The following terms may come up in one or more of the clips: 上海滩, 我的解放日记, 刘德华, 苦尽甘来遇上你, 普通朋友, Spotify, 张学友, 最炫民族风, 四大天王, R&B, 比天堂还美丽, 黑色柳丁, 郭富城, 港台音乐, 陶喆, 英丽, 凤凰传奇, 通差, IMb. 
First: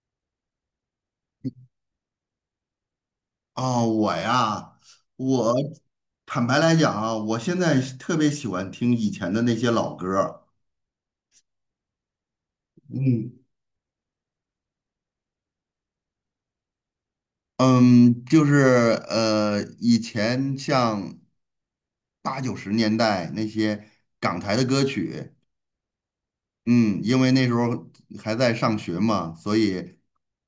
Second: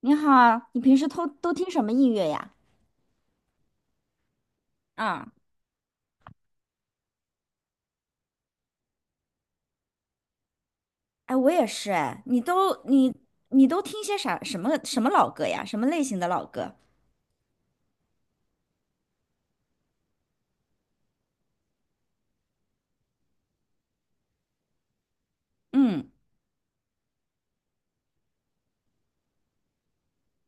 你好啊，你平时都听什么音乐呀？哦，我呀，啊，我坦白来讲啊，我现在是特别喜欢听以前的那些老歌儿。哎，我也是哎，你都你嗯。你都听些啥什么什么老歌呀？什么类型的老歌？嗯。就是以前像八九十年代那些港台的歌曲。嗯，嗯。因为那时候还在上学嘛，所以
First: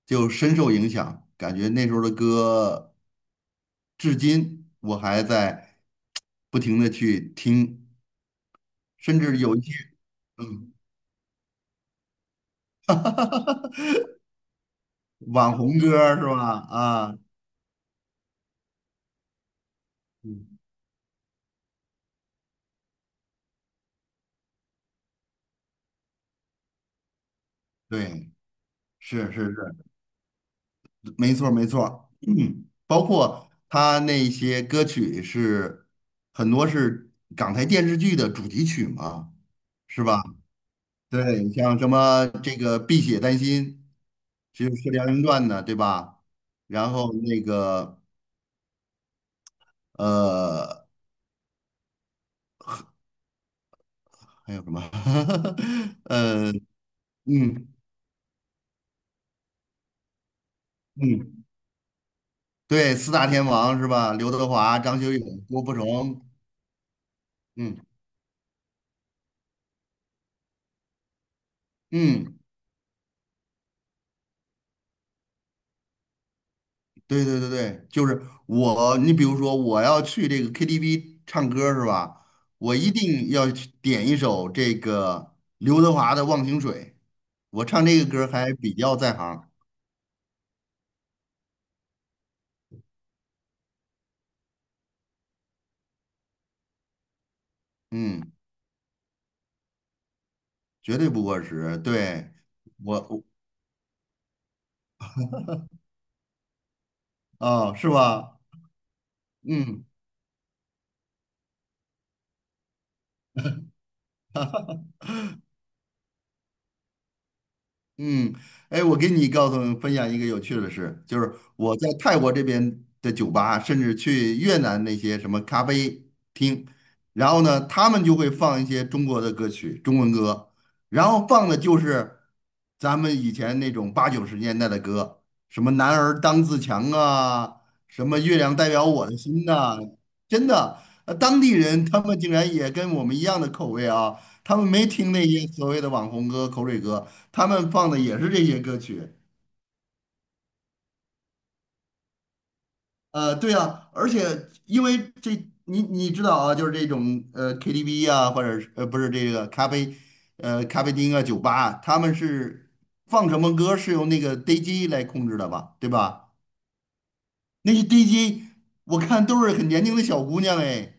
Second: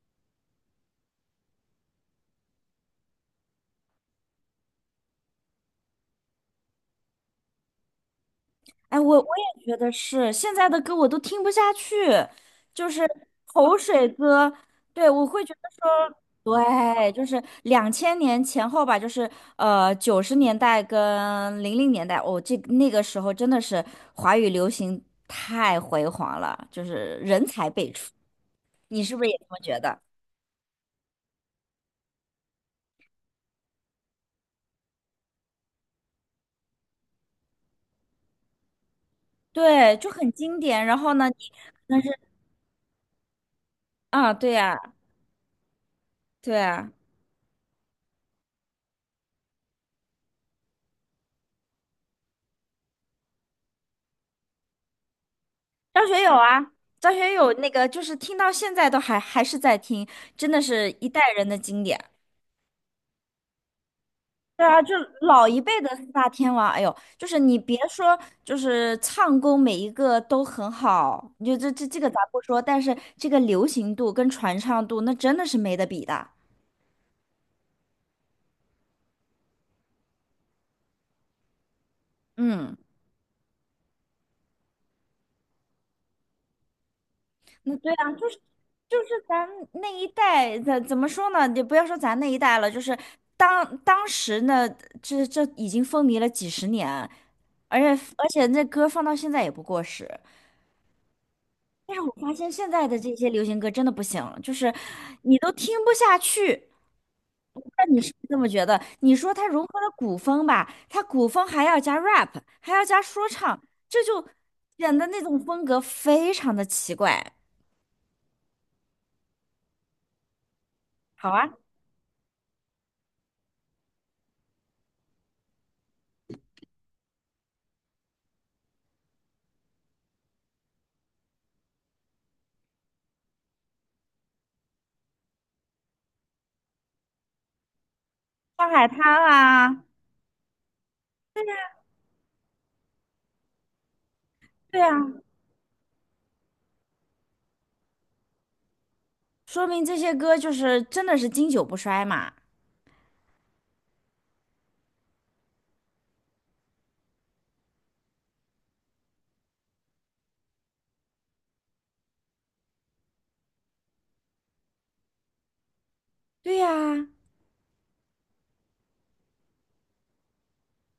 就深受影响，感觉那时候的歌至今我还在不停的去听，哎，我甚我至有一也些。觉得是，现在嗯。的歌我都听不下去，就是口 水歌。对，我会觉网得红歌儿是说，吧？对，啊。就是两千年前后吧，就是九十年嗯。代跟零零年代，哦，这那个时候真的是华语流行太辉煌了，就是人才辈出。对，你是不是是也是这是，么觉得？没错儿没错儿，包括他那些歌曲是很多是港台电视剧的主题曲嘛，对，是就吧？很经典。然后呢，对，像什么这个《碧血丹心》啊，对就是呀，《射雕英雄传的，对吧？对呀，然后那个呃，还有什么？张学友呃，啊，张学友那嗯。个就是听到现在都还是在听，真的是一代嗯。人的经典。对，四大天王是吧？刘德对华、啊，就张学友、老一郭富辈城。的四大天王，哎呦，就是你别嗯。说，就是唱功每一个都很好，你就这个咱不嗯。说，但是这个流行度跟传唱度，那真的是没得比的。对对对对，就是我，你比如说我要去这个 KTV 唱歌是吧？我嗯。一定要去点一首这个刘德华的《忘情水》，我嗯，唱对这个啊，歌就是还比较在行。咱那一代，怎么说呢？你不要说咱那一代了，就是当时呢，这已经风靡了几十年，而且嗯。那歌放到现在也不过时。绝对不过时。但是我发对，现现在我，的这我。些流行歌真的不行，就是你都听不下去。哦，那是你是不是吧？这么觉得？你说它融合嗯。了古风吧，它古风还要加 rap，还要加说唱，这就显得那种风格非常的奇怪。嗯。哎，我给你告诉分享一个有趣的事，就好是啊，我在泰国这边的酒吧，甚至去越南那些什么咖啡厅，然后呢，他们就会放一些中国的歌曲，中文歌，然后放的就是咱们以前那种八九十年代的歌，什么"男儿当自强"啊，什么"月亮上代表海滩我的心"呐，啊。真的，当地人他们竟然也跟我们一样的口味啊，他们对没呀，听那些所谓的网红歌、口水歌，他们放的也是这些歌曲。说明这些歌就是真的是经久不衰嘛。对啊，而且因为这，你知道啊，就是这种KTV 啊，或者是不是这个咖啡，咖啡厅啊、酒吧啊，他们是放什么歌是由那个 DJ 来控制的吧，对吧？对呀，那些 DJ 我看都是很年轻的小姑娘哎，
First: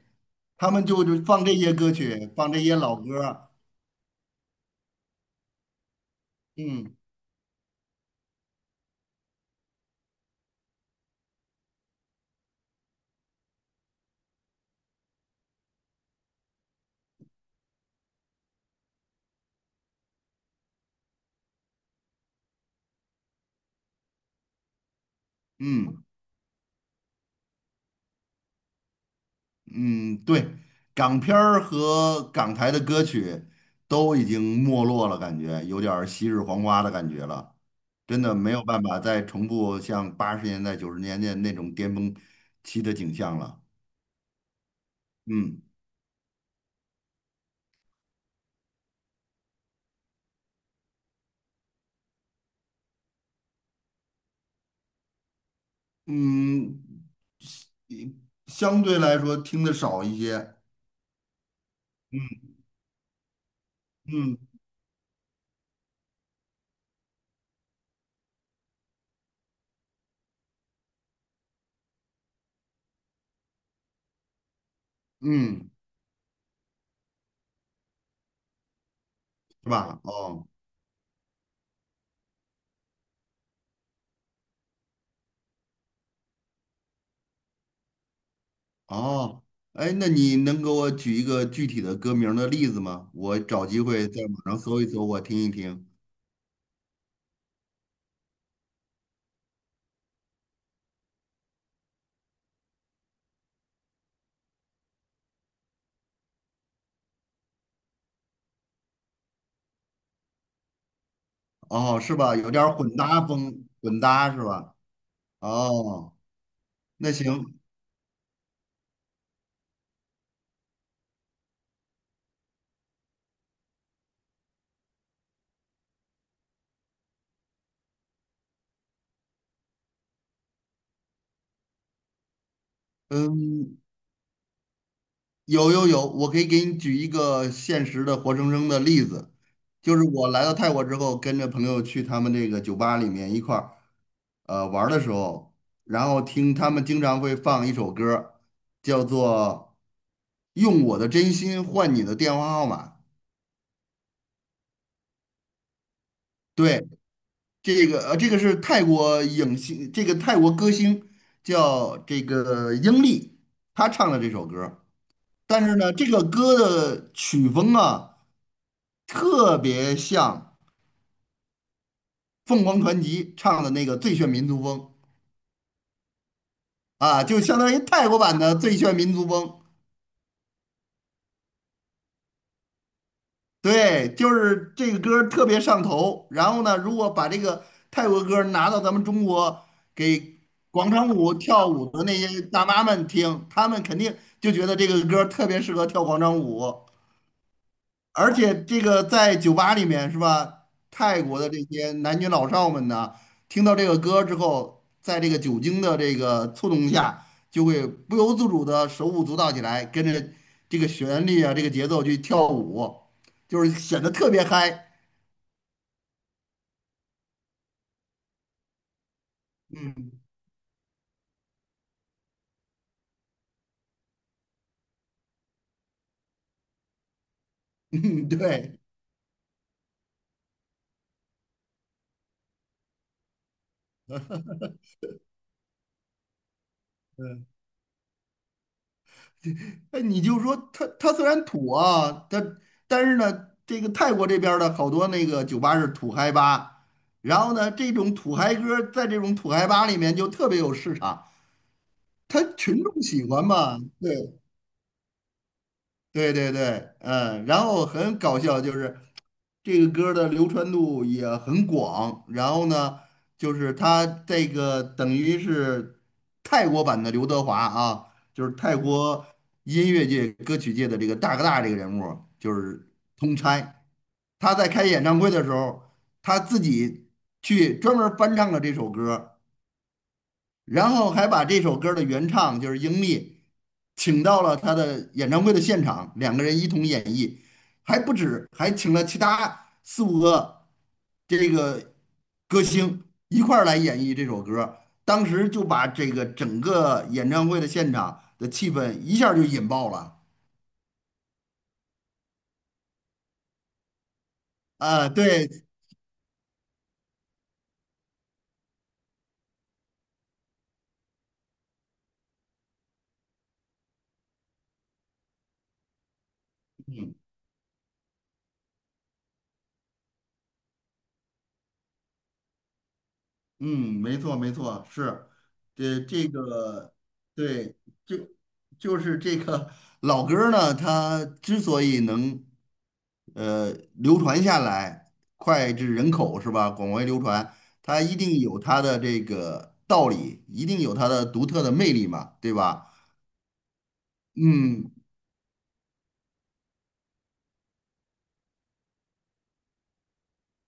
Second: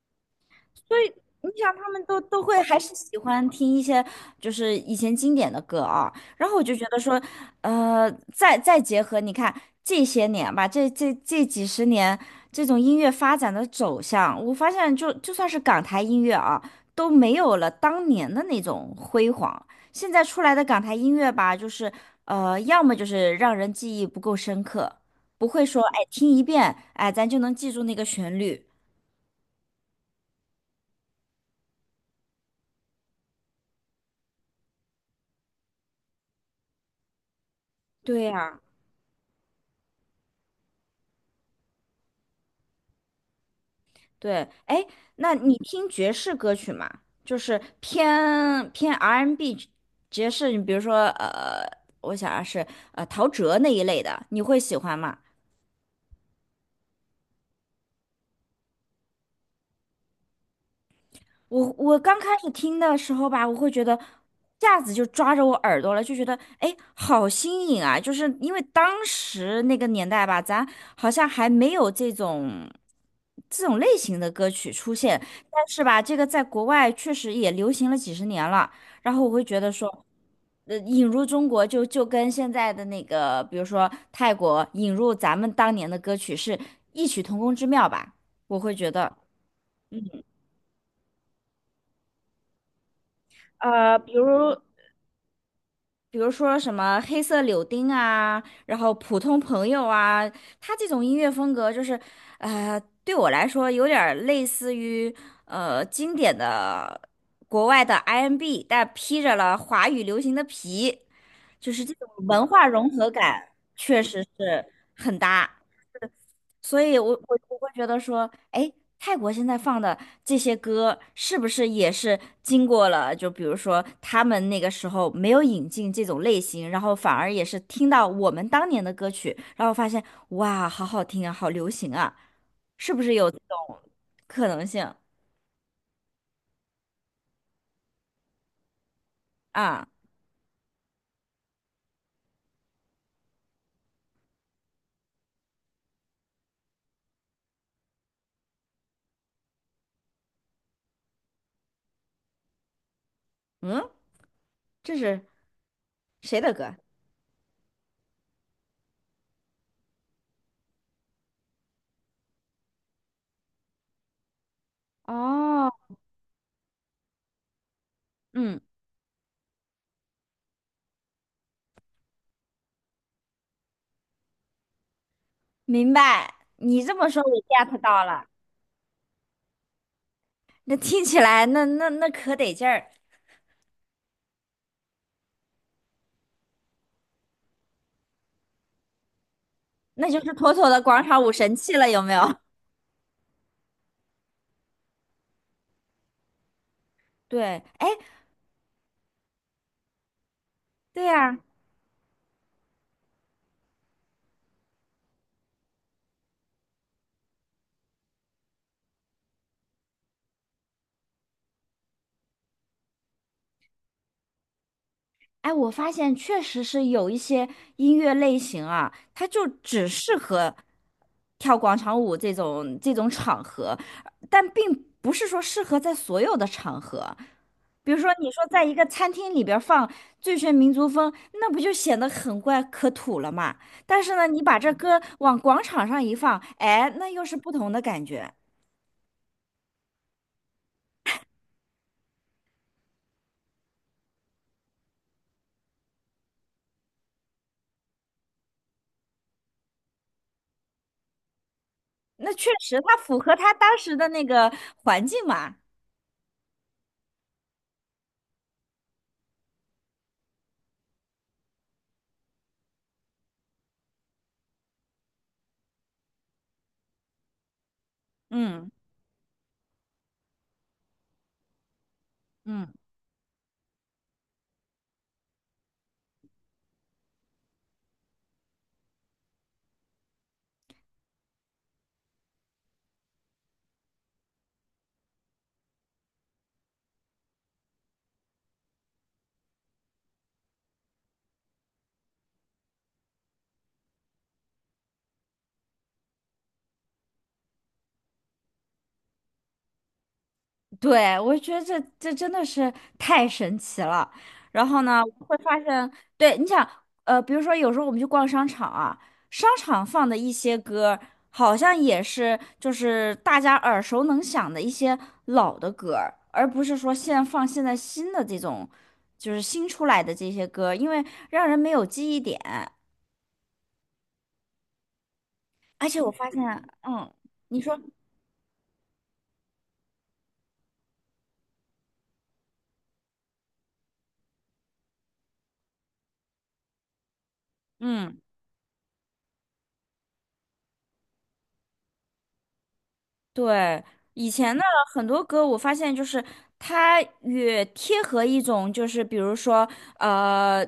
他们所就以就放你这些想，他歌们都曲，都放会这些还是老喜歌欢儿。听一些就是以前经典的歌啊。然后我就觉嗯。得说，再结合你看这些年吧，这几十年这种音乐发展的走向，我发现就算是港台音乐啊，都没有了当年的那种辉煌。现在出来的港台音乐吧，就是要么就是让人记忆不够深刻，不会说嗯。哎听一遍哎咱就能记住那个旋律。嗯，对，港片儿和港台的歌曲都已经没落了，感觉有点儿昔日黄花的感觉了。真对的没呀、有办法再重复像八十年代、九十年代那种巅峰期的景象了。对，哎，那你嗯。听爵士歌曲吗？就是偏偏 R&B N 爵士，你比如说我想啊是陶喆那一类的，你会喜欢吗？嗯，一相对来说听的少一些。我刚开始听的时候吧，我会觉得嗯。一下子就抓着我耳朵了，就觉得哎，好新颖啊！就是因为当时那个年代吧，咱好像还没有这种类型的歌曲出现，但嗯，是吧，这个在国外确实也流行了几十年了。然后我会觉得是说，吧？哦。引入中国就跟现在的那个，比如说泰国引入咱们当年的歌曲是异曲同工之妙吧，我会觉得。哦，哎，那你能给我举一个具体的歌名儿的例子吗？我找机呃，会比在网如上搜一搜，我听一听。比如说什么黑色柳丁啊，然后普通朋友啊，他这种音乐风格就是，对我来说有点儿类似于经典的国外的 I M b 但披着了华语流行的皮，就是这哦，种是吧？文有点化儿融混合搭感，风，混确实搭是是吧？很搭。哦，所以我，那我我行。会觉得说，哎，泰国现在放的这些歌，是不是也是经过了？就比如说，他们那个时候没有引进这种类型，然后反而也是听到我们当年的歌曲，然后发现，哇，好好听啊，好流行啊，是不是有这嗯。种可能性有有有，我可以给你举一个现实的活生生的例子，啊？就是我来到泰国之后，跟着朋友去他们这个酒吧里面一块儿玩儿的时候，然后听他们经常会放一首歌儿叫做《用我的真心换你的电话号码》。嗯，这是谁的歌？对，这个这个是泰国影星，这个泰国歌星叫这个英丽，她唱的这首歌。但哦，是呢，这个歌的曲风啊，嗯，特别像凤凰传奇唱的那个《最炫民族风》明白。你这么啊，说，我 就相当于 get 到泰国了。版的《最炫民族风》。那听起来，那可得劲儿。对，就是这个歌儿特别上头。然后呢，如果把这个泰国歌儿拿到咱们中国那就是给妥妥的广广场场舞舞神跳器舞了，有的没那有？些 大妈们听，她们肯定就觉得这个歌儿特别适合跳广场舞。对，哎，而且这个在酒吧里面是吧？对泰呀，国的这些男女老少们呢，听到这个歌之后，在这个酒精的这个触动下，就会不由自主的手舞足蹈起来，跟着这个旋律啊，这个节奏去跳舞，就是显得特别嗨。哎，我发现确实是有一些音乐类型啊，它就只适 合跳广场舞这种场合，但并不是说适合在所有的场合。比如说，你嗯，说在一对。个餐厅里边儿放《最炫民族风》，那不就显得很怪可土了嘛？但是呢，你把这歌往广场上一放，哎，那又是不同的感觉。哎，你就说他，他虽然土啊，它但是呢，这个泰国这边儿的好多那个酒吧是土嗨吧，然后呢，这种土嗨歌儿在这种土嗨吧里面就特别有市场，那他确实，群它众符喜合欢他当嘛，时的那对。个环境嘛。对对对，嗯，然后很搞笑，就是这个歌儿的流传度也很广，然后呢，就是他这个等于是泰国版的刘德华啊，就是嗯泰国音乐界、歌曲界的这个大哥大这个人物儿就嗯，是通差。他在开演唱会的时候，他自己去专门儿翻唱了这首歌儿，然后还把这首歌的原唱就是英利，请到了他的演唱会的现场，两个人一同演绎，还不止，还请了其他四五个这个歌星一块儿来演绎这首歌。当时就把这个整个演唱会的现场的气氛一下儿就引爆了。对，我觉得这真的是太神奇了。然后呢，啊，会对。发现，对，你想，比如说有时候我们去逛商场啊，商场放的一些歌，好像也是就是大家耳熟能详的一些老的歌儿而不是说现在放现在新的这种，就是新出来的这些歌，因为让人没有记忆点。嗯。没错没错，是，而这且我这发现，个，嗯，你对，说，就就是这个老歌儿呢，它之所以能流传下来，脍炙人口是吧？广为流传，它一嗯。定有它的这个道理，一定有它的独特的魅力嘛，对吧？对，以前的嗯。很多歌，我发现就是它越贴合一种，就是比如说呃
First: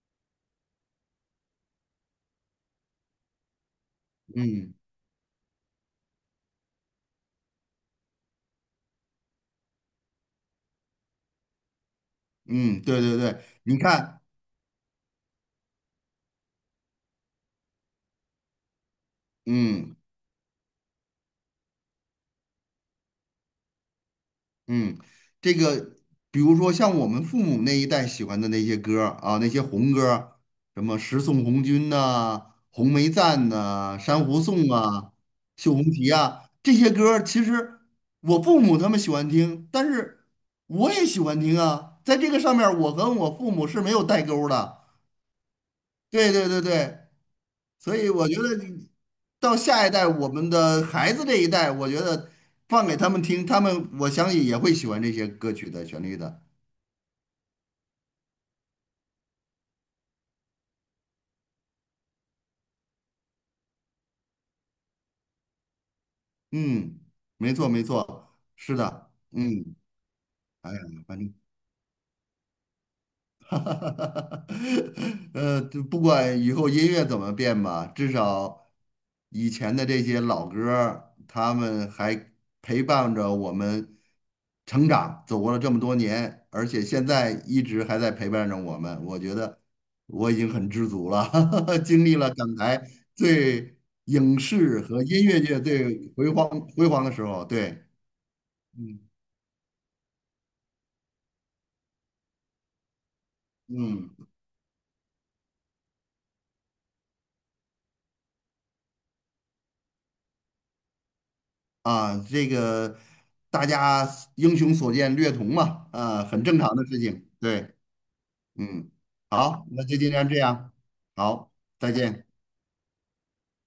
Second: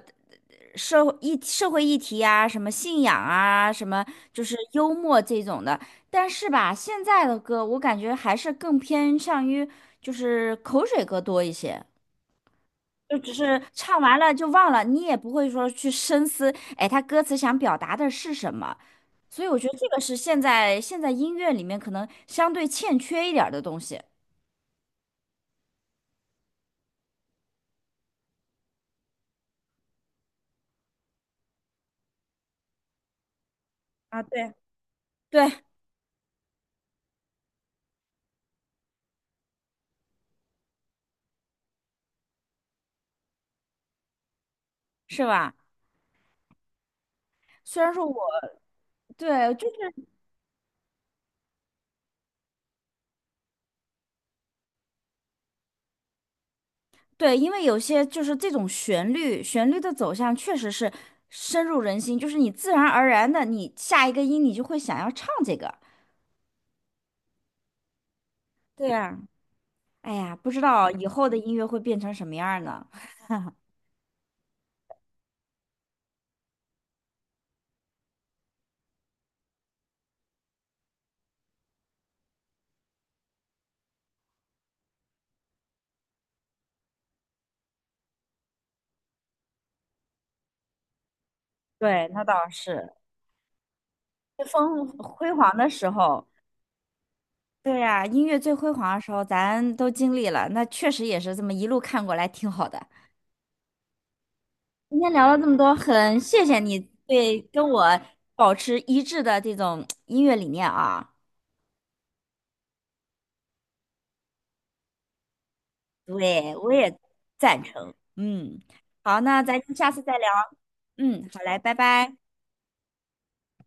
社会议题啊，什么信仰啊，什么就是嗯。幽默这种的。但是吧，现在的歌我感觉还是更偏向于就是口水歌多一些，嗯。对就对只对，是你唱完看。了就忘了，你也不会说去深思，哎，他歌词想表达的是什么。所以我觉得这嗯。个是现在音乐里面可能相对欠缺一点儿的东西。嗯，这个比如说像我们父母那一代喜欢的那些歌儿啊，那些红歌儿，什么《十送红军》呐、《红梅赞》呐、啊，《珊瑚对，颂》啊、对，《绣红旗》啊，这些歌儿其实我父母他们喜欢听，但是我也喜欢听啊。在这个上面儿我跟我父母是没有代沟儿的。是吧？对对对对，虽然所说以我我觉得对，到就下一是代，我们的孩子这一代，我觉得放给他们听，他们我相信也会喜欢这些歌曲的旋律的。对，因为有些就是这种旋律，旋律的走向确实是深入人心，就是你自然而然的，你下一个音你就会想要唱这个。嗯，没错没错，是对的。呀，嗯。哎呀，不知哎呀，道以反后正。的音乐会变成什么样儿呢？哈，就不管以后音乐怎么变吧，至少以前的这些老歌儿他们还陪伴着我们成长，走过了这么多年，而且现在一直还在陪伴着我们。我觉得我已经很知足了，经对，历那了倒港台是，最影最视和音辉乐煌界的时最候，辉煌辉煌的时候。对对。呀，音乐最辉煌嗯。的时候咱都经历了，那确实也是这么一路看过来，挺好的。嗯。今天聊了这么多，很谢谢你对跟我保持一致的这种音乐理念啊，啊，这个大家英雄所见略同嘛，啊，很对，正我常的也事情。赞对。成。嗯，嗯。好，那咱好，那下就次尽再聊。量这样。嗯，好好，嘞，拜再拜。见。